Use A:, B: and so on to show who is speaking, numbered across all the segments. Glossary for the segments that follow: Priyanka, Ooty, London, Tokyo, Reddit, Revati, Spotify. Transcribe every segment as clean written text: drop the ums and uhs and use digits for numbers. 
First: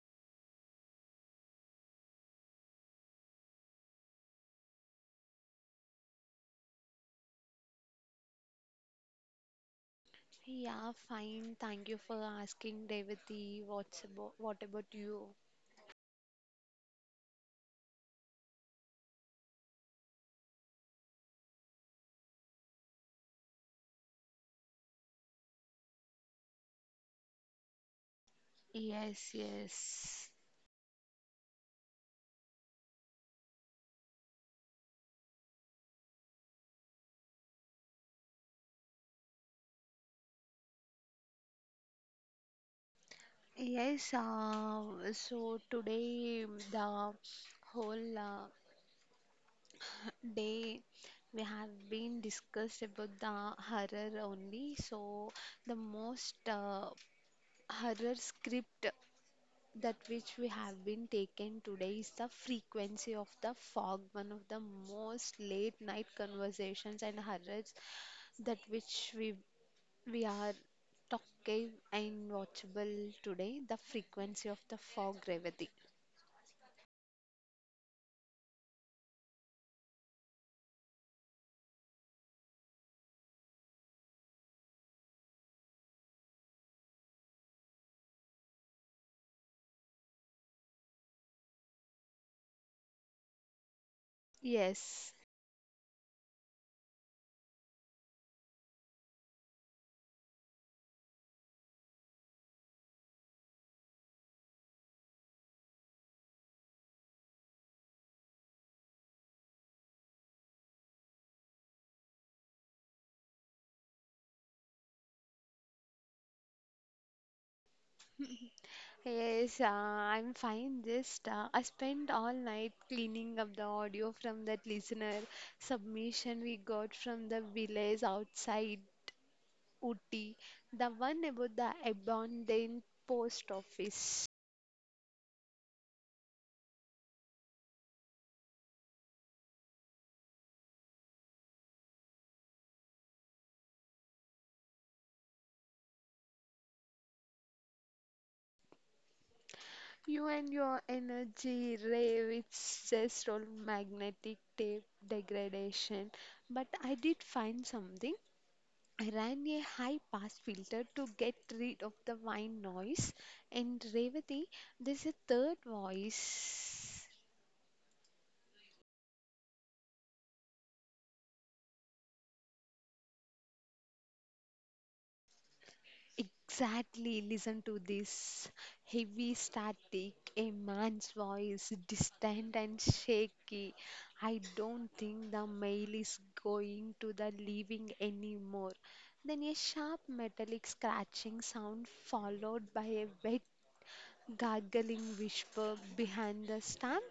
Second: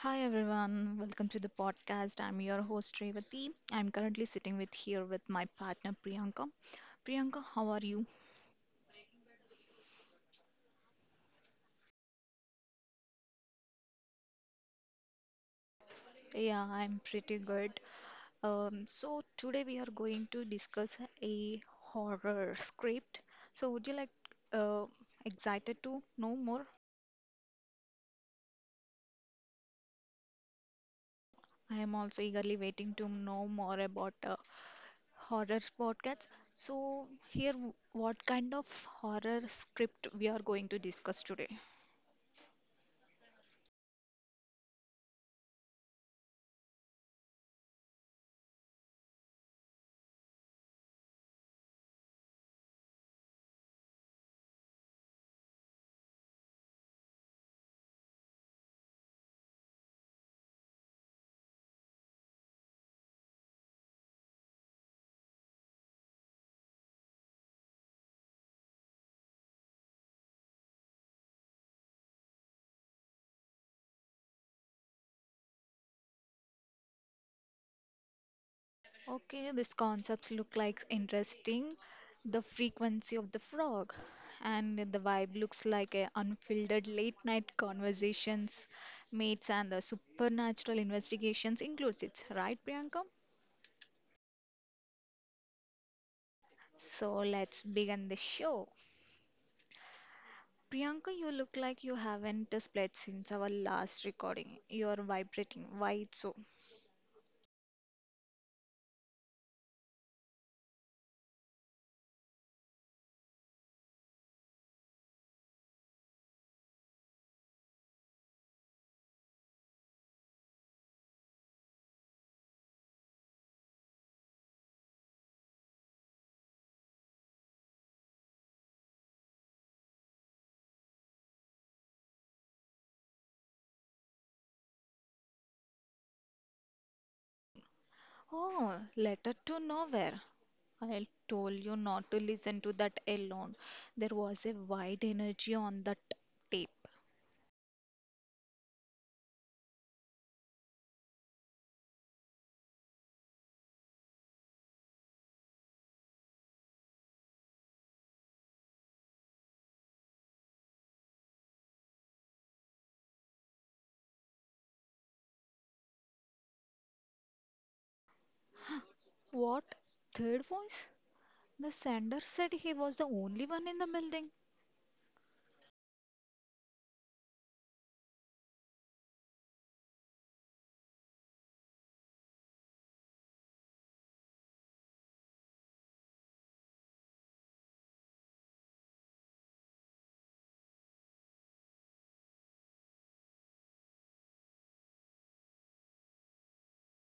A: Hi everyone, welcome to the podcast. I'm your host Revati. I'm currently sitting with here with my partner Priyanka. Priyanka, how are you?
B: Yeah, fine. Thank you for asking, Devati. What about you?
A: Yeah, I'm pretty good. So today we are going to discuss a horror script. So would you like uh, excited to know more?
B: Yes, yes.
A: I am also eagerly waiting to know more about horror podcasts. So here, what kind of horror script we are going to discuss today?
B: Yes, uh, so today the whole day we have been discussed about the horror only. So the most horror script that which we have been taken today is the frequency of the fog, one of the most late night conversations and horrors that which we are talking and watchable today, the frequency of the fog, Revati.
A: Okay, these concepts look like interesting. The frequency of the frog and the vibe looks like a unfiltered late night conversations, mates and the supernatural investigations includes it, right, Priyanka?
B: Yes,
A: So let's begin the show. Priyanka, you look like you haven't split since our last recording. You're vibrating. Why it's so?
B: yes, I'm fine. Just I spent all night cleaning up the audio from that listener submission we got from the village outside Ooty, the one about the abandoned post office.
A: Oh, letter to nowhere. I told you not to listen to that alone. There was a wide energy on that tape.
B: You and your energy rave, it's just all magnetic tape degradation. But I did find something. I ran a high pass filter to get rid of the whine noise. And Revati, there's a third voice.
A: What? Third voice? The sender said he was the only one in the building.
B: Exactly, listen to this heavy static, a man's voice, distant and shaky. I don't think the mail is going to the living anymore. Then a sharp metallic scratching sound followed by a wet gargling whisper behind the stamp.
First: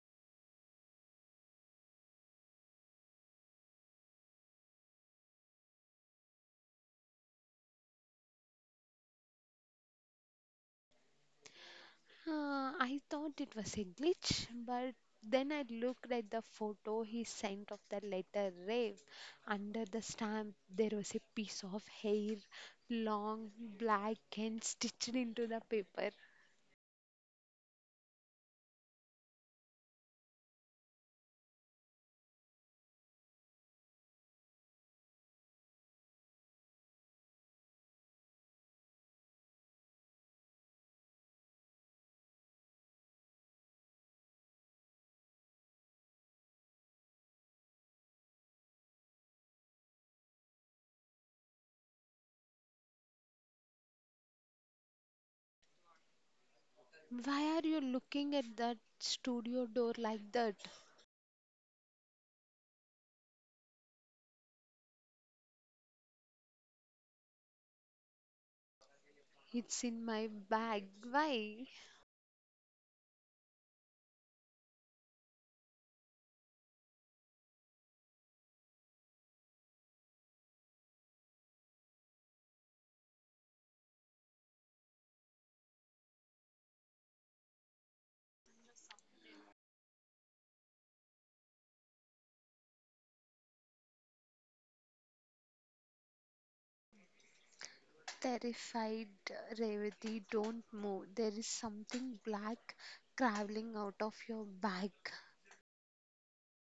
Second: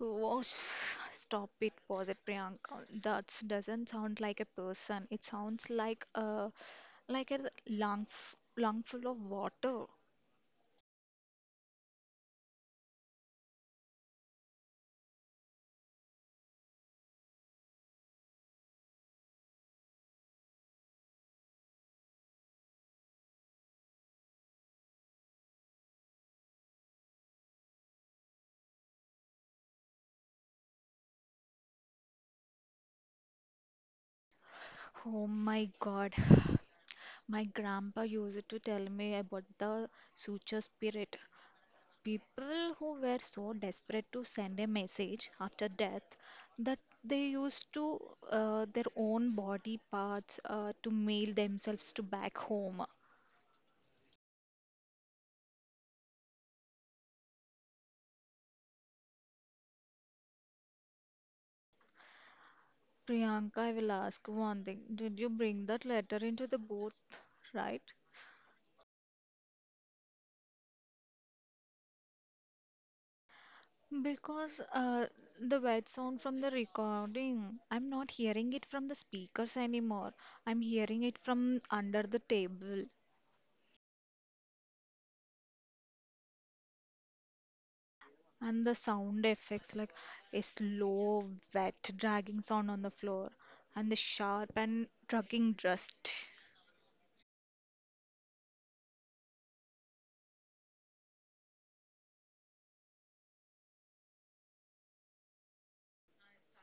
A: Oh, stop it, was it Priyanka? That doesn't sound like a person. It sounds like a lung full of water.
B: I thought it was a glitch, but then I looked at the photo he sent of the letter rave. Under the stamp, there was a piece of hair, long, black, and stitched into the paper.
A: Oh my God. My grandpa used to tell me about the suture spirit. People who were so desperate to send a message after death that they used to their own body parts to mail themselves to back home.
B: Why are you looking at that studio door like that?
A: Priyanka, I will ask one thing. Did you bring that letter into the booth, right?
B: It's in my bag. Why?
A: Because the wet sound from the recording, I'm not hearing it from the speakers anymore. I'm hearing it from under the table. And the sound effects, like a slow, wet, dragging sound on the floor, and the sharp and dragging dust.
B: Terrified Revati, don't move. There is something black crawling out of your bag.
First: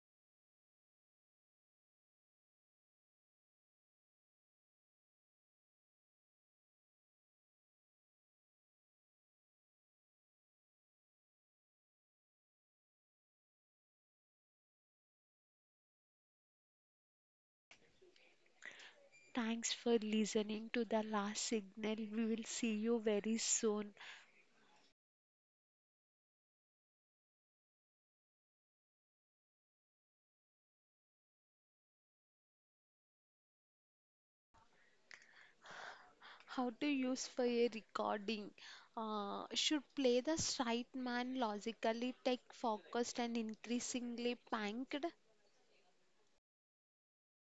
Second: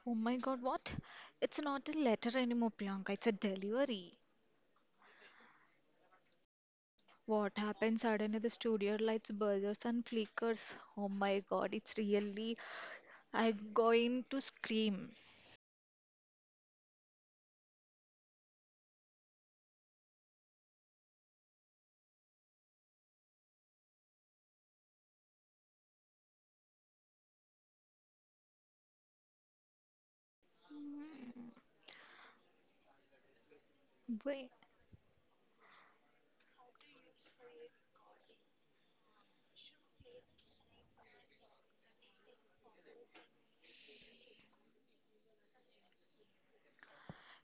A: Oh my God, what? It's not a letter anymore, Priyanka. It's a delivery. What happened? Suddenly the studio lights buzzes and flickers. Oh my God, it's really. I'm going to scream.
B: Thanks for listening to the last signal. We will see you very soon.
A: Wait,
B: How to use for a recording? Should play the straight man logically, tech focused, and increasingly panked.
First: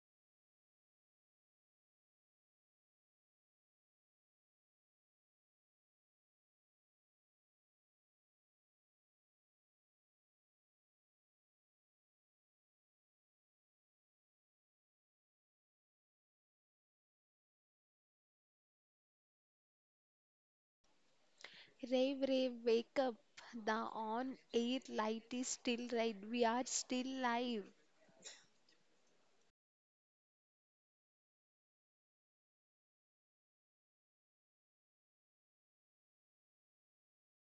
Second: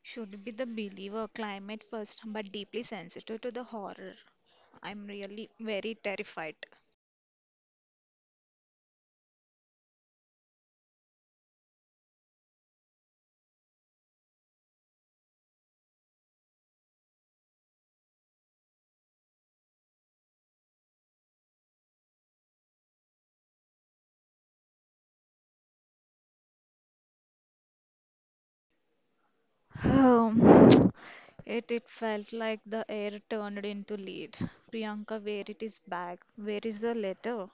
A: should be the believer, climate first, but deeply sensitive to the horror. I'm really very terrified.
B: Rave, rave, wake up. The on air light is still right. We are still live.
A: Yet it felt like the air turned into lead. Priyanka, where it is bag? Where is the letter?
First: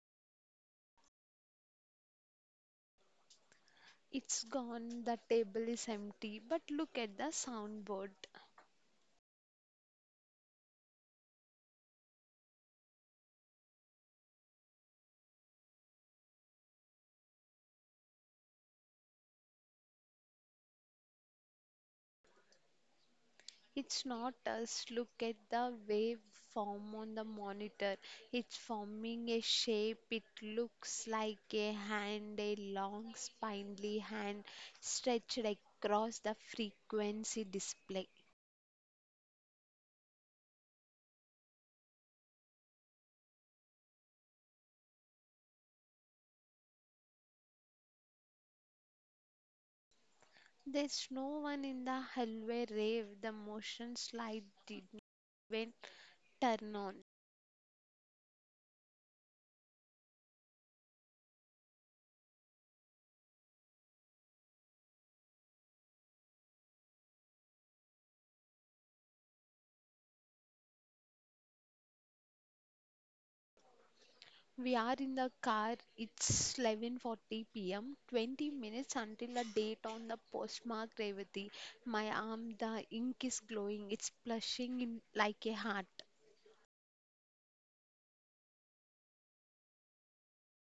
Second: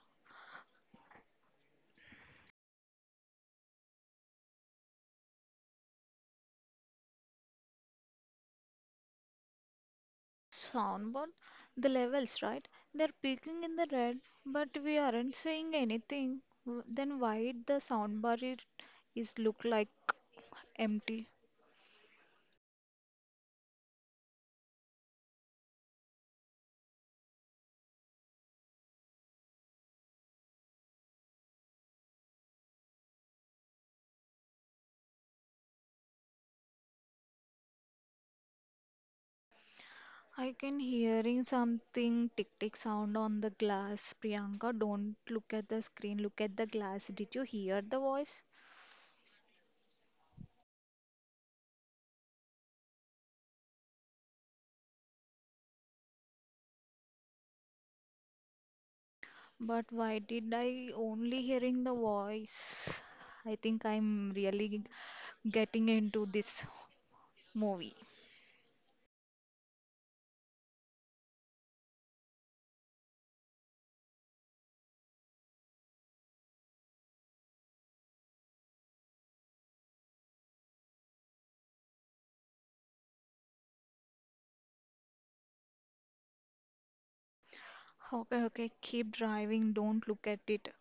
B: It's gone. The table is empty. But look at the soundboard.
A: Soundboard? The levels, right? They're peaking in the red, but we aren't saying anything. Then why the soundbar it is look like empty?
B: It's not us. Look at the waveform on the monitor. It's forming a shape. It looks like a hand, a long spindly hand stretched across the frequency display.
A: I can hearing something tick tick sound on the glass. Priyanka, don't look at the screen. Look at the glass. Did you hear the voice?
B: There's no one in the hallway rave. The motion slide didn't even turn on.
A: But why did I only hearing the voice? I think I'm really getting into this movie.
B: We are in the car. It's 11:40 p.m. 20 minutes until the date on the postmark Revati. My arm, the ink is glowing. It's blushing in like a heart.
A: Okay, okay, keep driving, don't look at it.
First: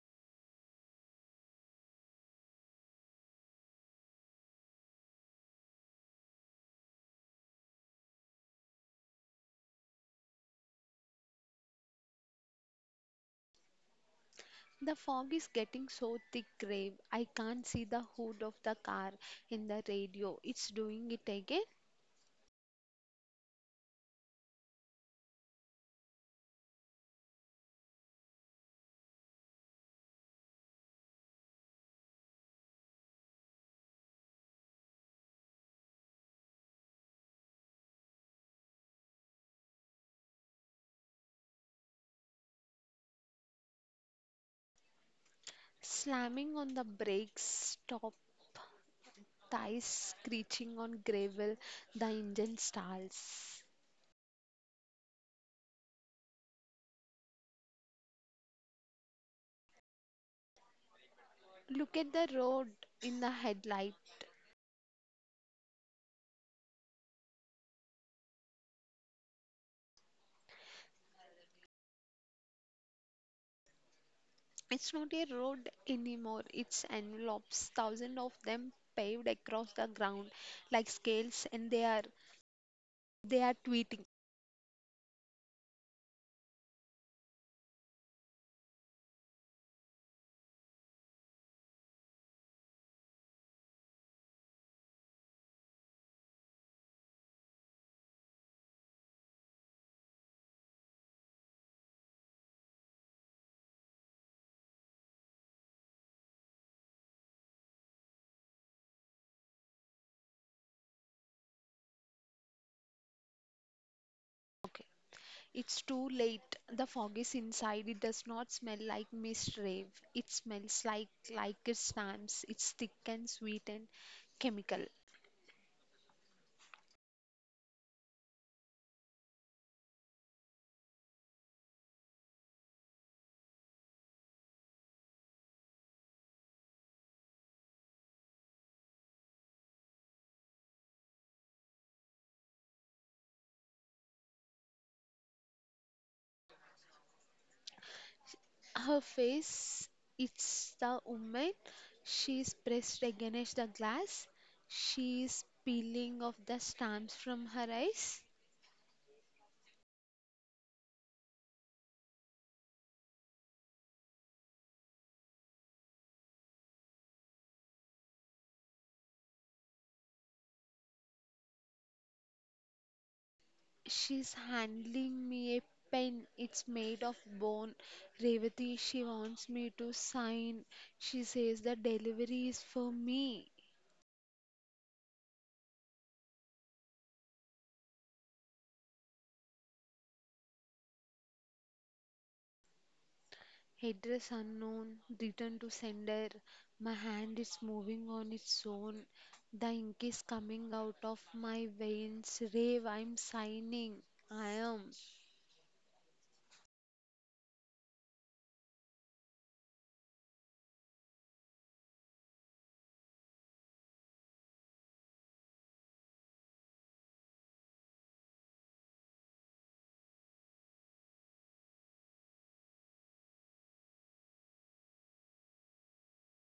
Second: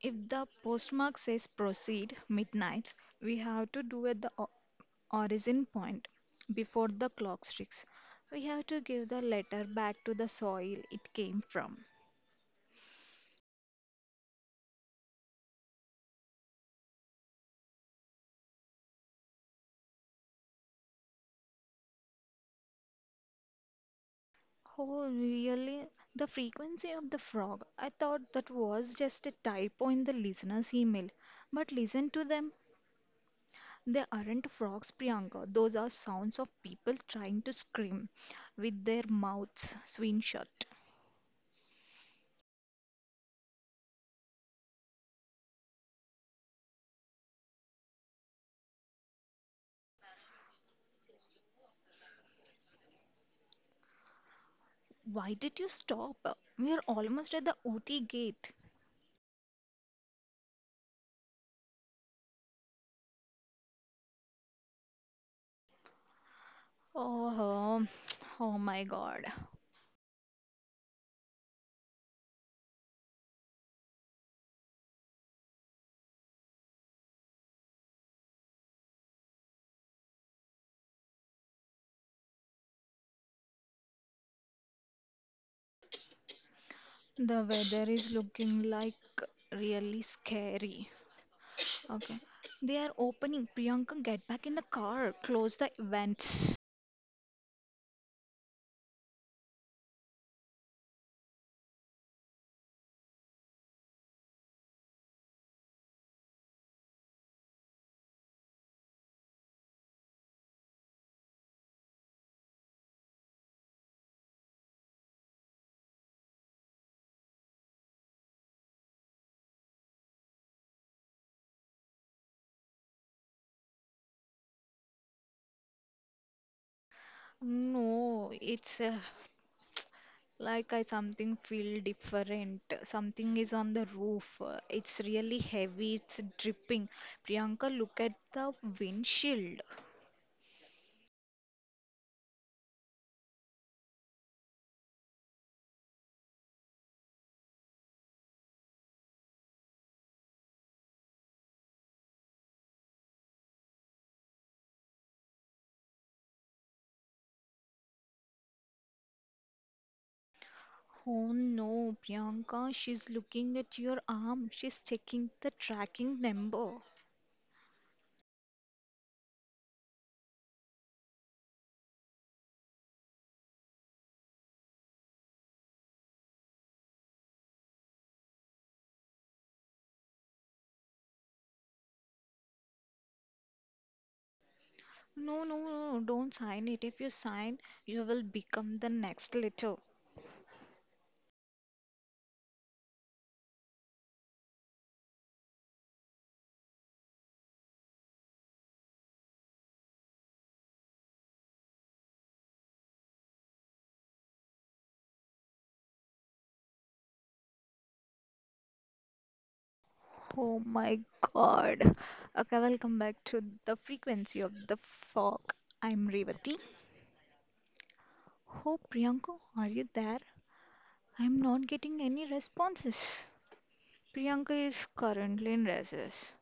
A: If the postmark says proceed midnight, we have to do at the origin point before the clock strikes. We have to give the letter back to the soil it came from.
B: The fog is getting so thick, Rave. I can't see the hood of the car in the radio. It's doing it again.
A: Oh, really? The frequency of the frog. I thought that was just a typo in the listener's email. But listen to them. They aren't frogs, Priyanka. Those are sounds of people trying to scream with their mouths swing shut.
B: Slamming on the brakes, stop thighs screeching on gravel. The engine stalls.
A: Why did you stop? We are almost at the Ooty gate.
B: Look at the road in the headlight.
A: Oh, oh my God.
B: It's not a road anymore, it's envelopes, thousands of them paved across the ground like scales, and they are tweeting.
A: The weather is looking like really scary. Okay. They are opening. Priyanka, get back in the car. Close the event.
B: Okay. It's too late. The fog is inside. It does not smell like mist rave. It smells like it stamps. It's thick and sweet and chemical.
A: No, it's like I something feel different. Something is on the roof. It's really heavy. It's dripping. Priyanka, look at the windshield.
B: Her face, it's the woman. She's pressed against the glass. She's peeling off the stamps from her eyes.
A: Oh no, Priyanka, she's looking at your arm. She's checking the tracking number.
B: She's handling me a pen. It's made of bone. Revati, she wants me to sign. She says the delivery is for me.
A: No, no, no, no, don't sign it. If you sign, you will become the next letter.
B: Address unknown, return to sender. My hand is moving on its own. The ink is coming out of my veins. Rave, I'm signing. I am.
A: Oh my God. Okay, welcome back to the frequency of the fog. I'm Revati. Oh, Priyanka, are you there? I'm not getting any responses. Priyanka is currently in recess.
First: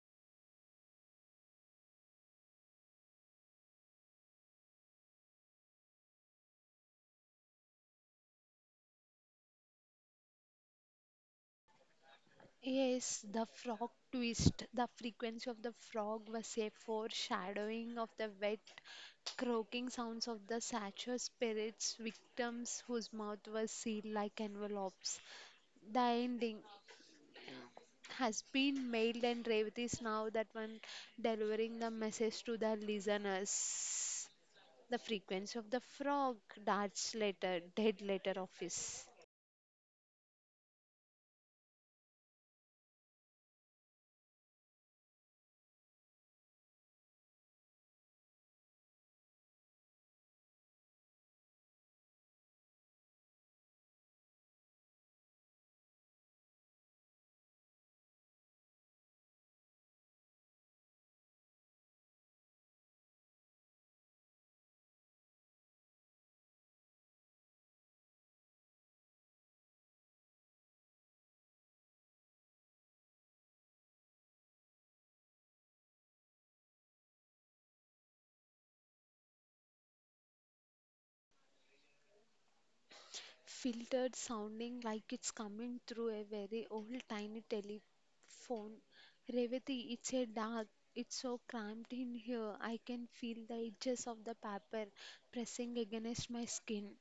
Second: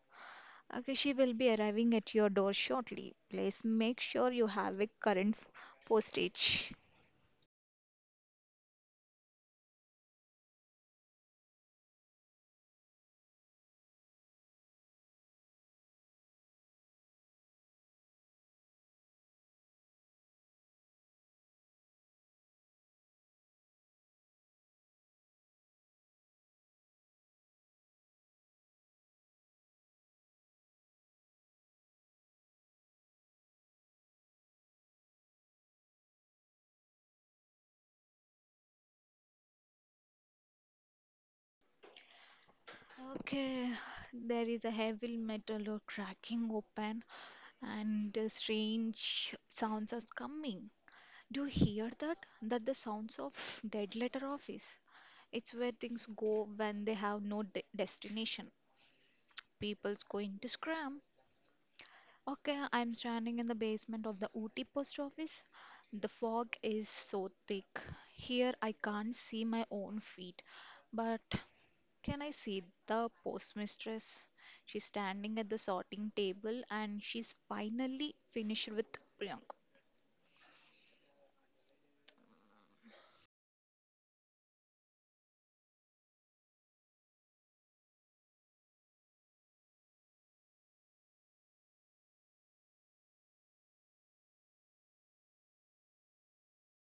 A: Okay, she will be arriving at your door shortly. Please make sure you have a current postage.
B: Yes, the frog twist. The frequency of the frog was a foreshadowing of the wet, croaking sounds of the satyr spirits, victims whose mouth was sealed like envelopes. The ending has been mailed, and Revati is now that one delivering the message to the listeners. The frequency of the frog, darts letter, dead letter office.
A: Okay, there is a heavy metal or cracking open and the strange sounds are coming. Do you hear that? That the sounds of dead letter office. It's where things go when they have no destination. People's going to scram. Okay, I'm standing in the basement of the Ooty post office. The fog is so thick. Here I can't see my own feet. But can I see the postmistress? She's standing at the sorting table and she's finally finished with Priyank.
B: Filtered sounding like it's coming through a very old tiny telephone. Revati, it's a dark. It's so cramped in here. I can feel the edges of the paper pressing against my skin.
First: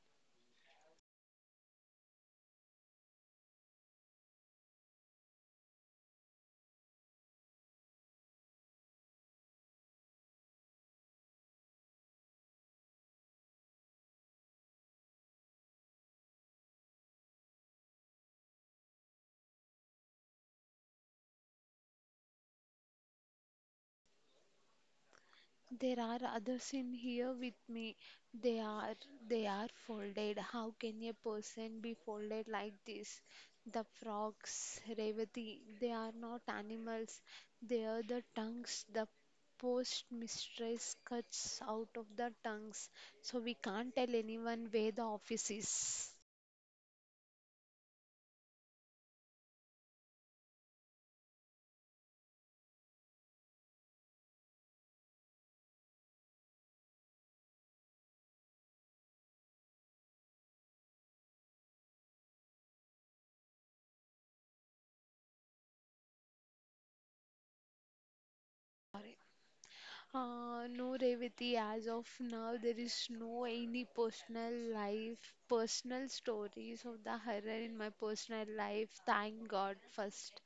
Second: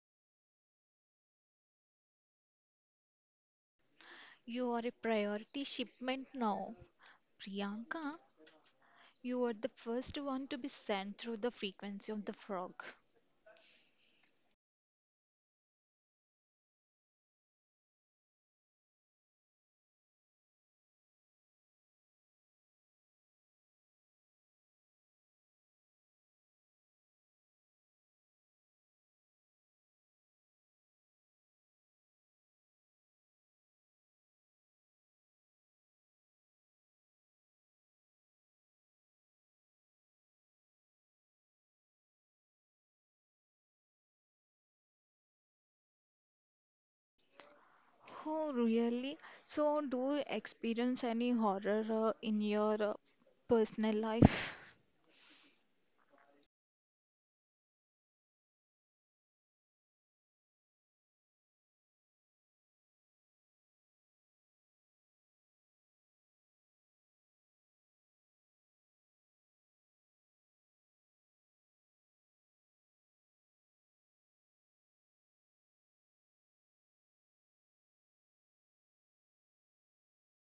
A: You are a priority shipment now. Priyanka, you were the first one to be sent through the frequency of the frog.
B: There are others in here with me. They are they are folded. How can a person be folded like this? The frogs, Revati, they are not animals. They are the tongues. The post mistress cuts out of the tongues. So we can't tell anyone where the office is.
A: Oh, really? So, do you experience any horror in your personal life?
B: Sorry. No, Revati, as of now, there is no any personal life, personal stories of the horror in my personal life. Thank God, first.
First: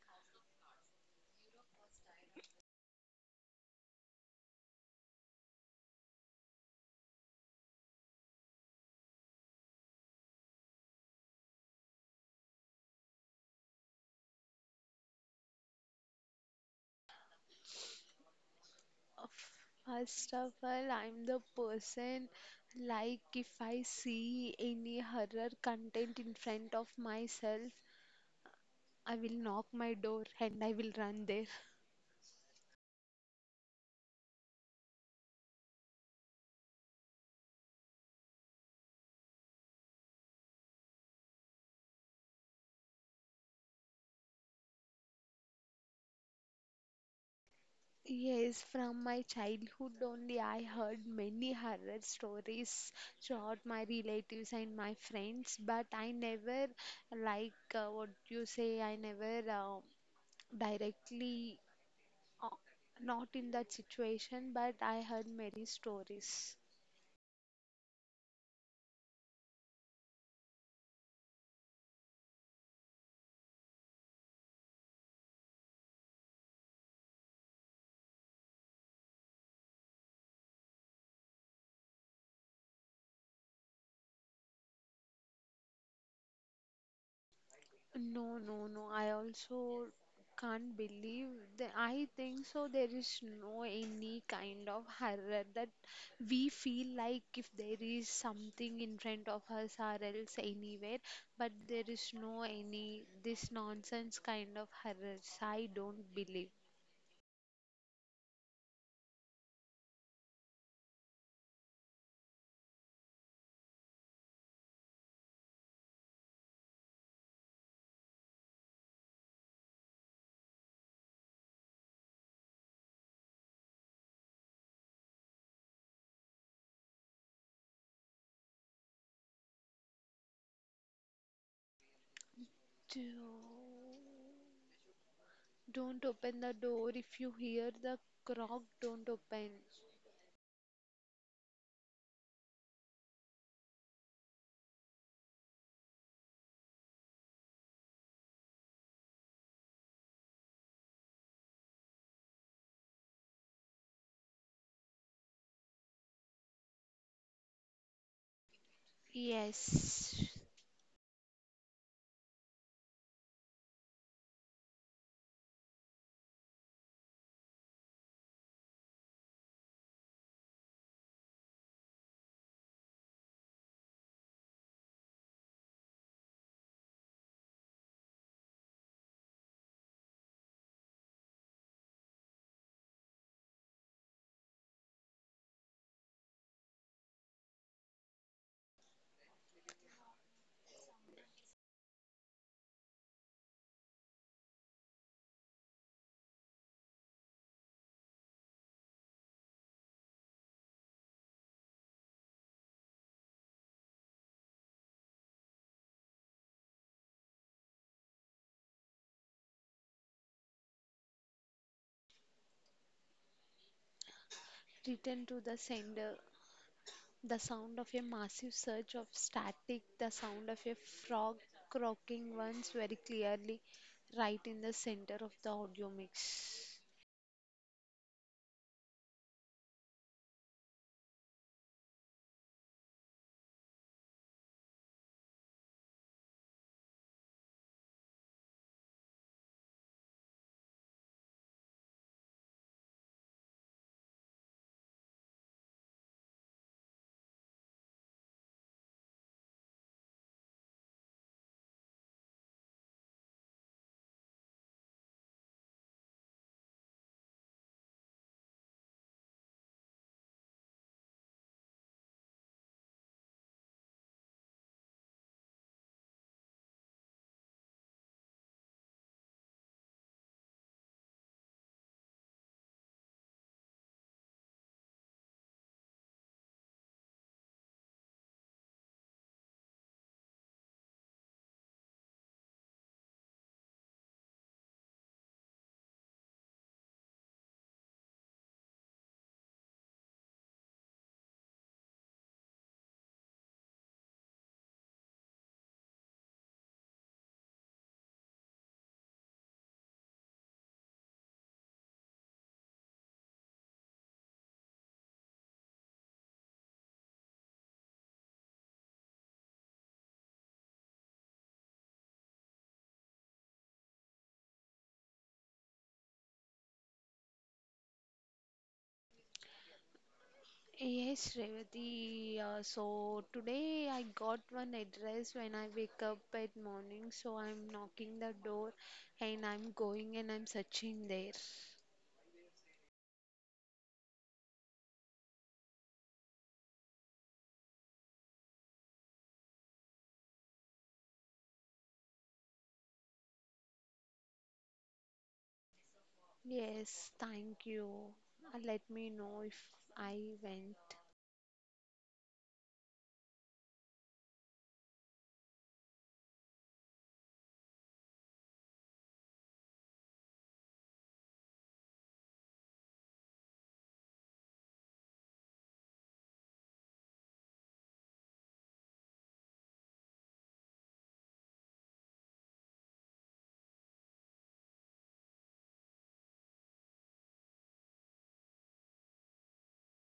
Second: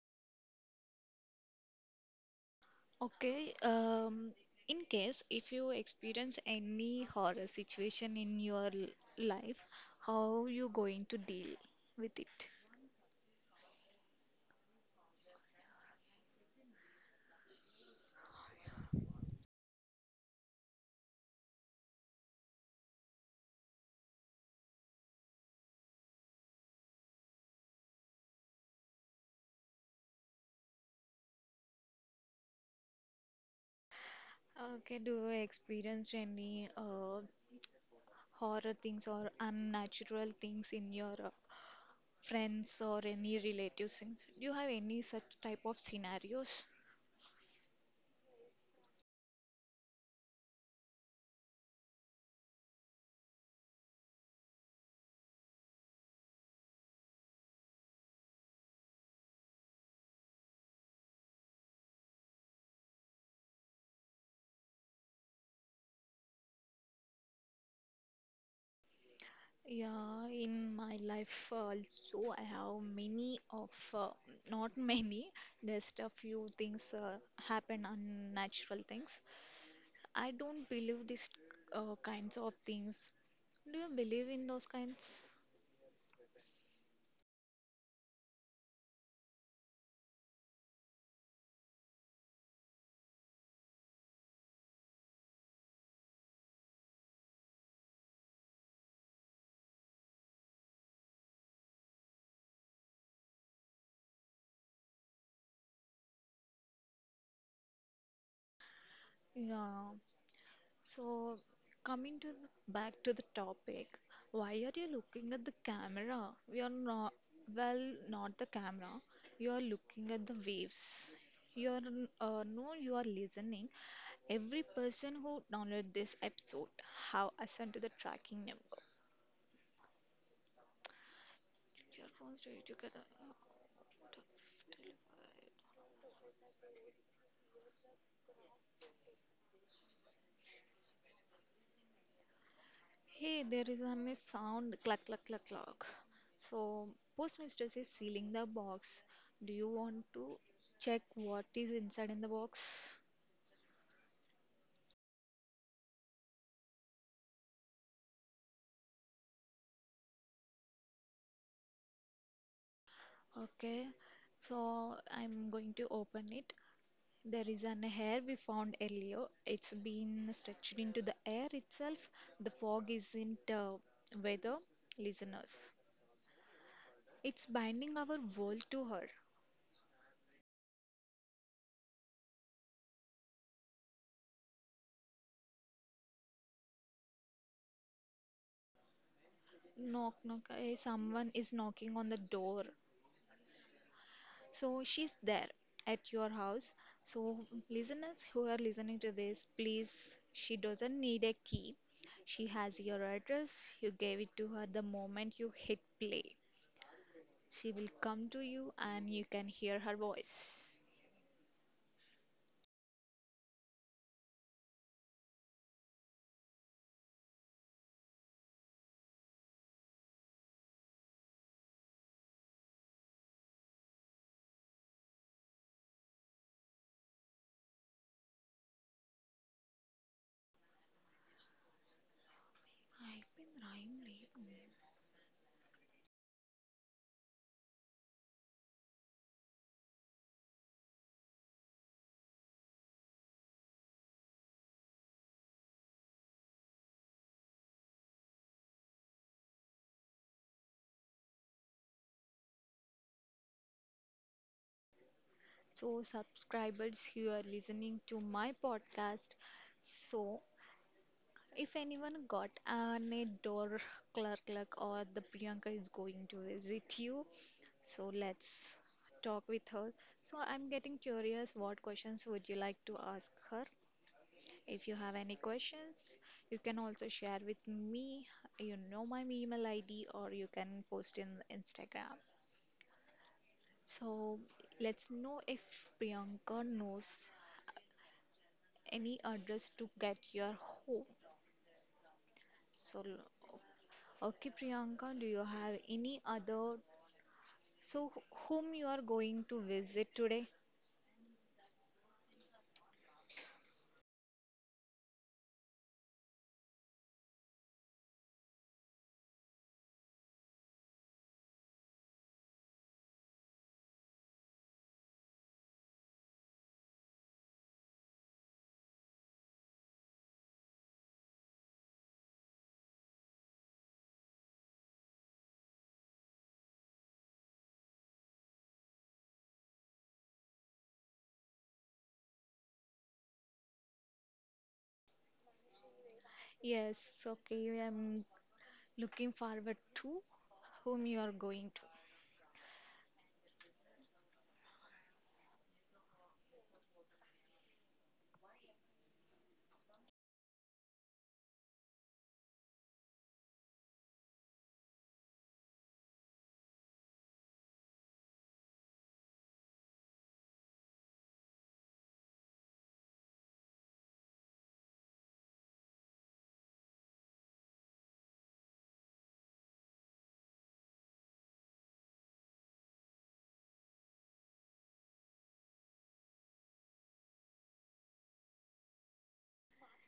A: Okay, in case if you experience any horror situation in your life, how you going to deal with it?
B: Uh, First of all, I'm the person like if I see any horror content in front of myself, I will knock my door and I will run there.
A: Okay, do you experience any horror things or unnatural things in your friends or any relatives things. Do you have any such type of scenarios?
B: Yes, from my childhood only, I heard many horror stories throughout my relatives and my friends, but I never, what you say, I never directly, uh, not in that situation, but I heard many stories.
A: Yeah, in my life also, I have many of not many, just a few things happen, unnatural things. I don't believe these kinds of things. Do you believe in those kinds?
B: No, no, no. I also can't believe that. I think so. There is no any kind of horror that we feel like if there is something in front of us or else anywhere, but there is no any this nonsense kind of horrors. I don't believe.
A: Yeah, so, coming to the, back to the topic, why are you looking at the camera? We are not, well, not the camera. You are looking at the waves. You are, no, you are listening. Every person who downloaded this episode have assigned to the tracking number. Your phones do it together.
B: Do- Don't open the door. If you hear the knock, don't open.
A: Hey, there is a sound cluck cluck cluck cluck. So, postmistress is sealing the box. Do you want to check what is inside in the box?
B: Yes.
A: Okay, so I'm going to open it. There is an hair we found earlier. It's been stretched into the air itself. The fog isn't weather, listeners. It's binding our world to her. Knock, knock. Eh, someone is knocking on the door. So she's there at your house. So listeners who are listening to this, please, she doesn't need a key. She has your address. You gave it to her the moment you hit play. She will come to you and you can hear her voice.
B: Return to the sender. The sound of a massive surge of static, the sound of a frog croaking once very clearly right in the center of the audio mix.
A: I've been rhyming. So subscribers, you are listening to my podcast. So if anyone got an a door clerk or the Priyanka is going to visit you, so let's talk with her. So I'm getting curious what questions would you like to ask her? If you have any questions, you can also share with me. You know my email ID or you can post in Instagram. So let's know if Priyanka knows any address to get your home. So okay, Priyanka, do you have any other? So, whom you are going to visit today?
B: Yes, Revati. So today I got one address when I wake up at morning. So I'm knocking the door and I'm going and I'm searching there.
A: Yes, okay, I'm looking forward to whom you are going to.
B: Yes, thank you. Let me know if I went.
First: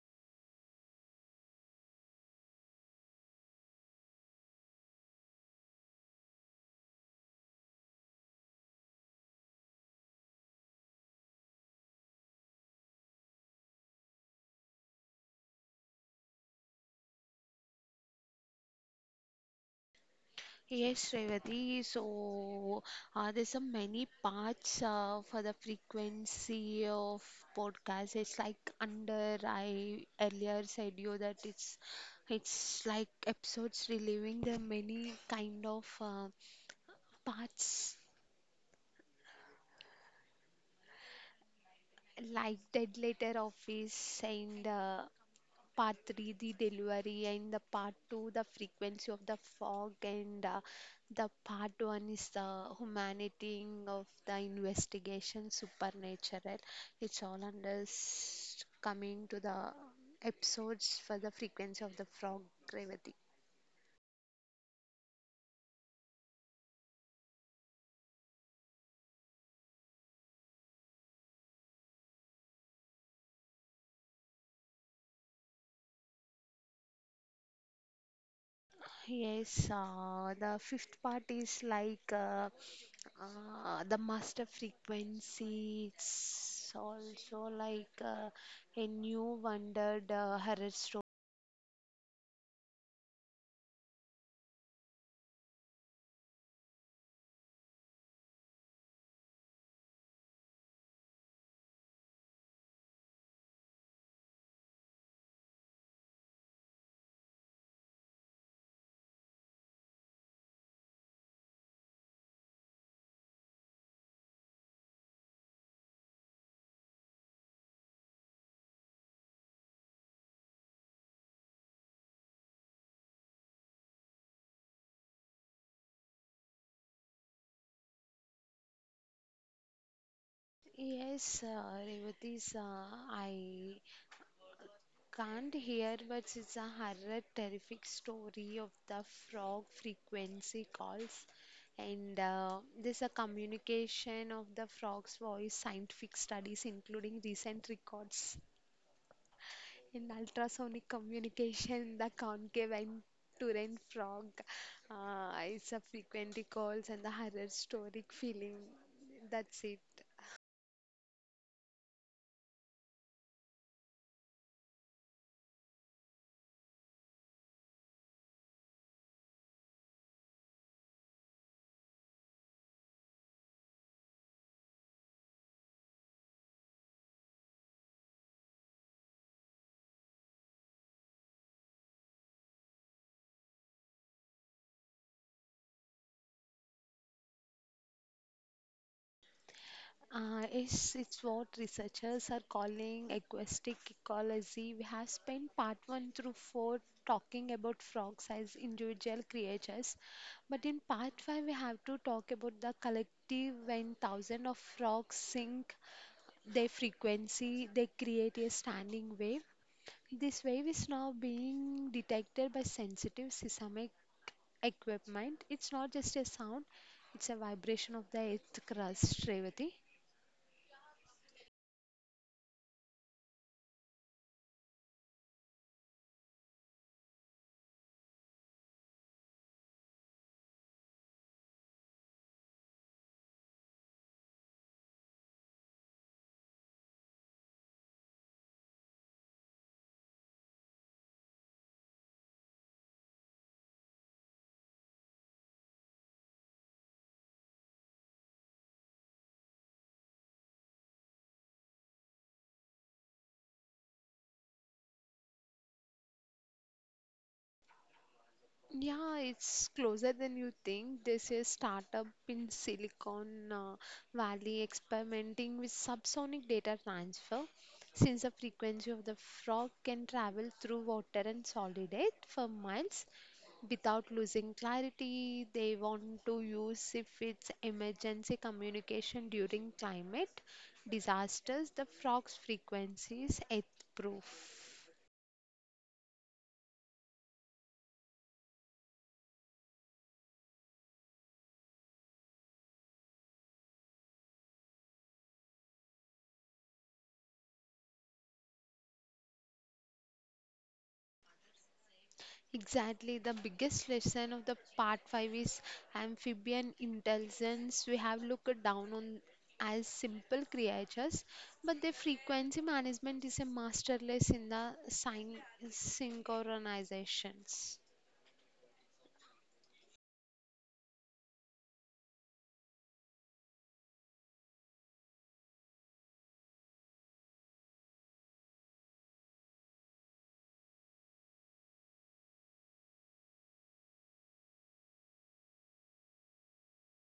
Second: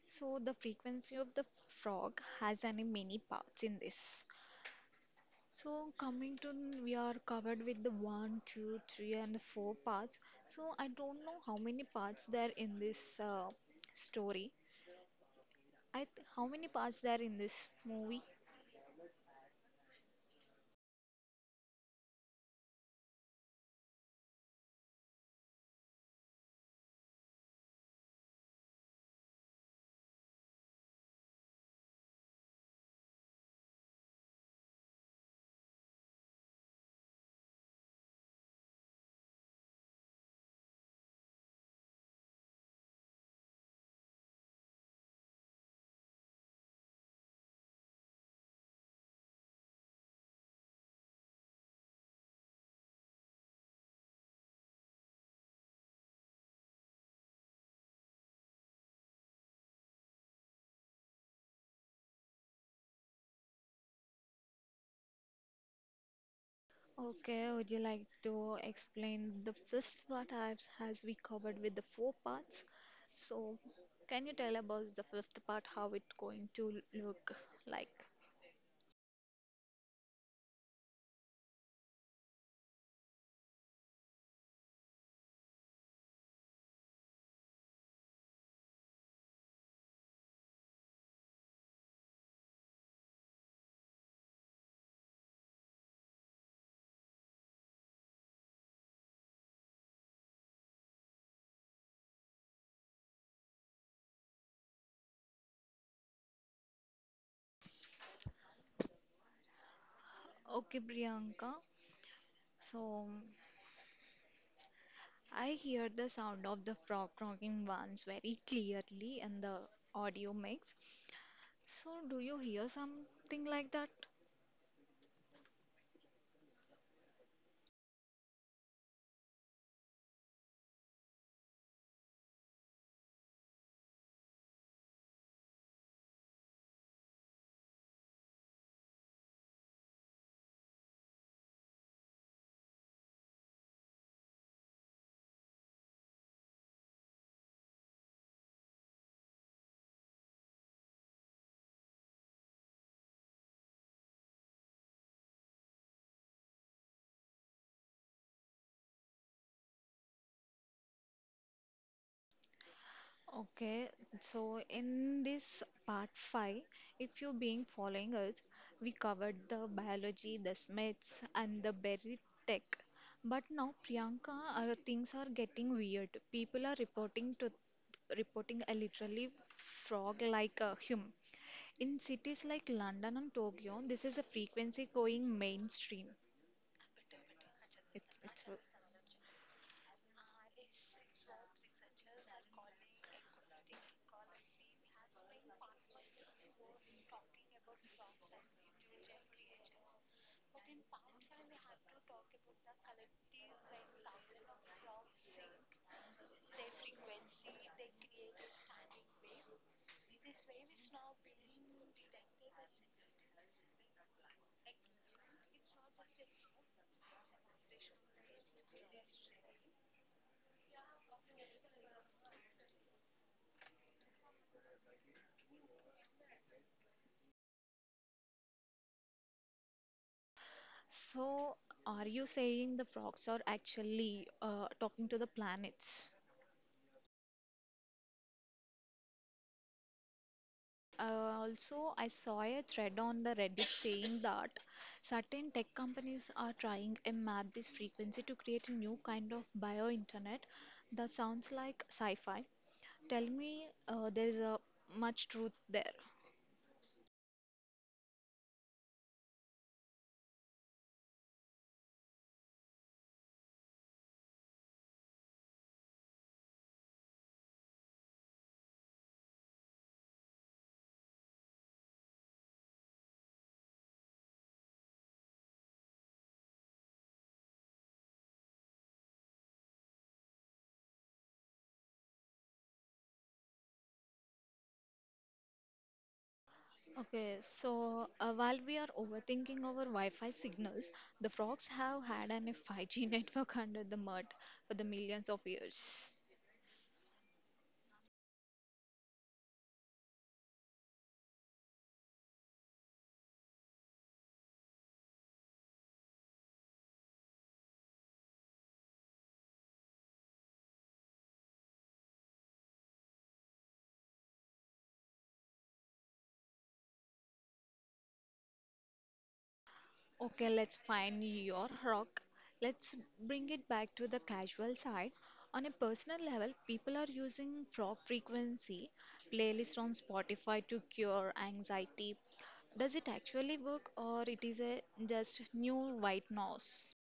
A: So, the frequency of the frog has any many parts in this. So, coming to, we are covered with the one, two, three, and the four parts. So, I don't know how many parts there in this story. I th how many parts there in this movie?
B: Yes, Revati. So, there's some many parts for the frequency of podcast. It's like under I earlier said you that it's like episodes reliving the many kind of parts like dead letter office and part 3 the delivery and the part 2 the frequency of the fog and the part 1 is the humanity of the investigation supernatural it's all under coming to the episodes for the frequency of the frog gravity.
A: Okay, would you like to explain the first part as we covered with the four parts? So, can you tell about the fifth part, how it going to look like?
B: Yes the fifth part is like the master frequency. It's also like a new wondered horror story.
A: Okay, Priyanka. So, I hear the sound of the frog croaking once very clearly in the audio mix. So, do you hear something like that?
B: Yes, Revati's, I can't hear, but it's a horror, terrific story of the frog frequency calls. And this a communication of the frog's voice, scientific studies, including recent records in ultrasonic communication, the concave and Turin frog. It's a frequently calls and the horror storic feeling. That's it.
A: Okay, so in this part 5, if you've been following us, we covered the biology, the myths, and the buried tech. But now, Priyanka, things are getting weird. People are reporting to reporting a literally frog like a hum. In cities like London and Tokyo, this is a frequency going mainstream. It's, it's,
B: It's what researchers are calling acoustic ecology. We have spent part one through four talking about frogs as individual creatures, but in part five, we have to talk about the collective. When thousands of frogs sync their frequency, they create a standing wave. This wave is now being detected by sensitive seismic equipment. It's not just a sound, it's a vibration of the earth crust, Revati.
A: so, are you saying the frogs are actually talking to the planets? Also, I saw a thread on the Reddit saying that certain tech companies are trying to map this frequency to create a new kind of bio internet that sounds like sci-fi. Tell me, there is a much truth there.
B: Yeah, it's closer than you think. There's a startup in Silicon Valley experimenting with subsonic data transfer. Since the frequency of the frog can travel through water and solid air for miles without losing clarity, they want to use if it's emergency communication during climate disasters, the frog's frequency is earth proof.
A: Okay, so while we are overthinking our Wi-Fi signals, the frogs have had an 5G network under the mud for the millions of years.
B: Exactly. The biggest lesson of the part 5 is amphibian intelligence. We have looked down on as simple creatures, but their frequency management is a masterless in the synchronizations.
A: Okay, let's find your rock. Let's bring it back to the casual side. On a personal level, people are using frog frequency playlists on Spotify to cure anxiety. Does it actually work or it is a just new white noise?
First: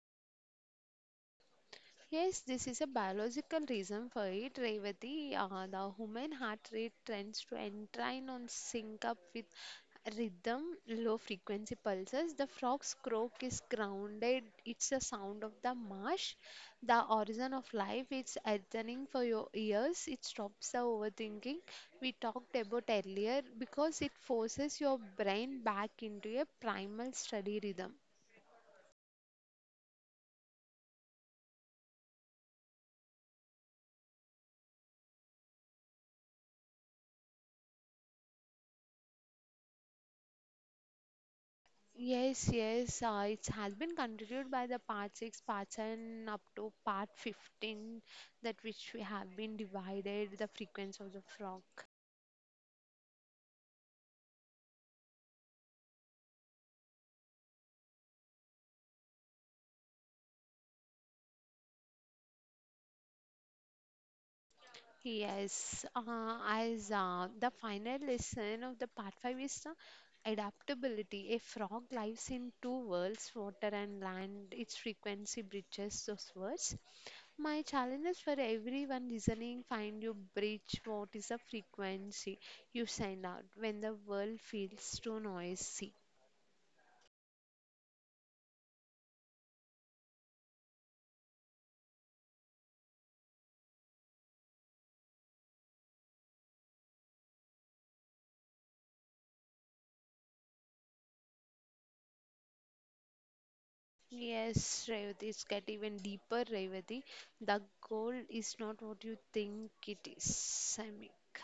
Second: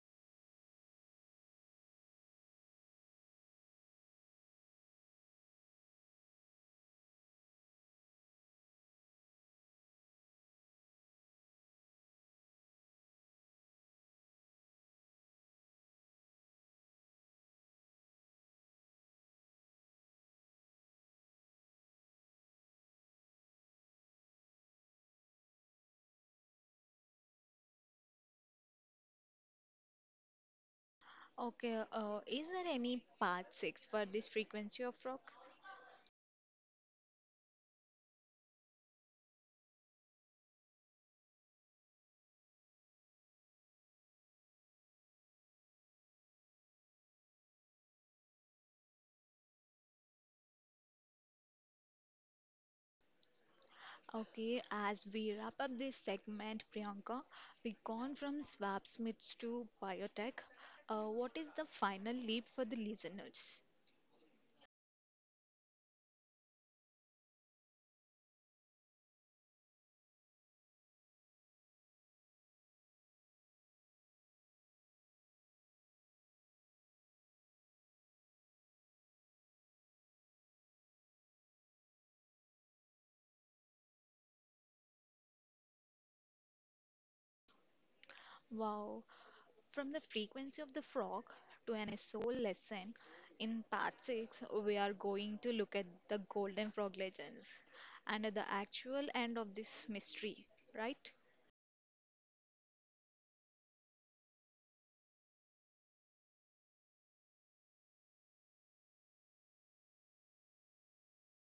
B: Yes, this is a biological reason for it, Revati. The human heart rate tends to entwine on sync up with rhythm, low frequency pulses. The frog's croak is grounded, it's the sound of the marsh, the origin of life, it's earthening for your ears, it stops the overthinking we talked about earlier because it forces your brain back into a primal study rhythm.
A: Okay, is there any part 6 for this frequency of frog?
B: Yes, it has been continued by the part 6, part 7, up to part 15, that which we have been divided the frequency of the frog.
A: Okay, as we wrap up this segment, Priyanka, we gone from swap smiths to biotech. What is the final leap for the listeners?
B: Yes, as The final lesson of the part 5 is the adaptability. A frog lives in two worlds, water and land. Its frequency breaches those worlds. My challenge is for everyone listening find your bridge. What is the frequency you send out when the world feels too noisy?
A: Wow, from the frequency of the frog to an soul lesson, in part 6, we are going to look at the golden frog legends and at the actual end of this mystery, right?
B: Yes, Revati, it's get even deeper, Revati. The goal is not what you think it is, Samik.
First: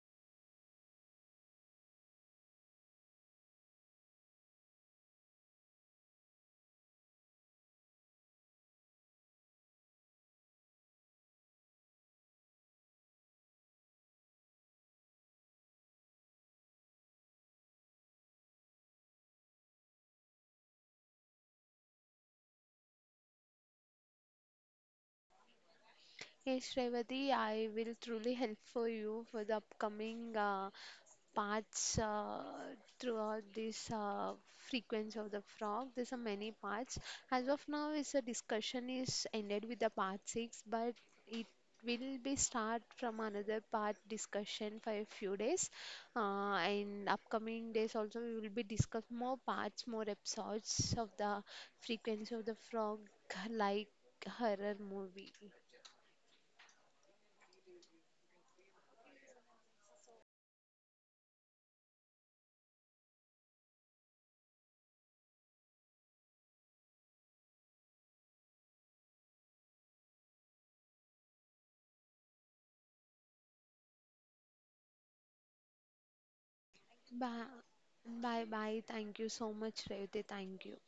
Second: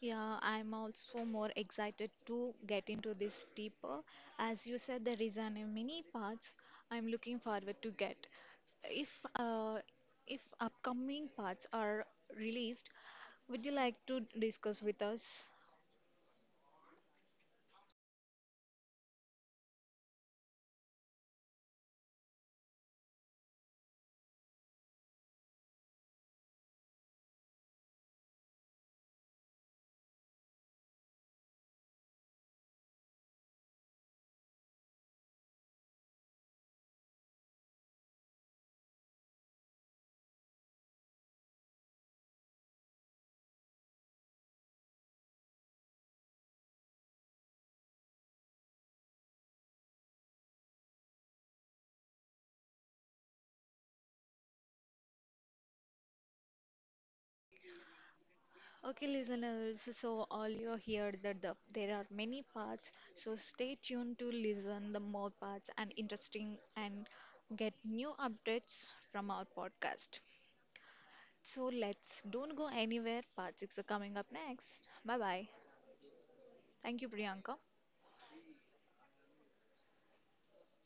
A: Yeah, I'm also more excited to get into this deeper. As you said, there is an many parts I'm looking forward to get. If uh, if upcoming parts are released, would you like to discuss with us?
B: Hey Srevati, I will truly help for you for the upcoming parts throughout this frequency of the frog. There's are many parts. As of now, is a discussion is ended with the part six, but it will be start from another part discussion for a few days. And upcoming days also, we will be discuss more parts, more episodes of the frequency of the frog, like horror movie.
A: Okay, listeners, so all you hear that the, there are many parts, so stay tuned to listen the more parts and interesting and get new updates from our podcast. So let's don't go anywhere. Part 6 are coming up next. Bye bye. Thank you,
B: Bye,
A: Priyanka.
B: bye, bye. Thank you so much, Revati. Thank you.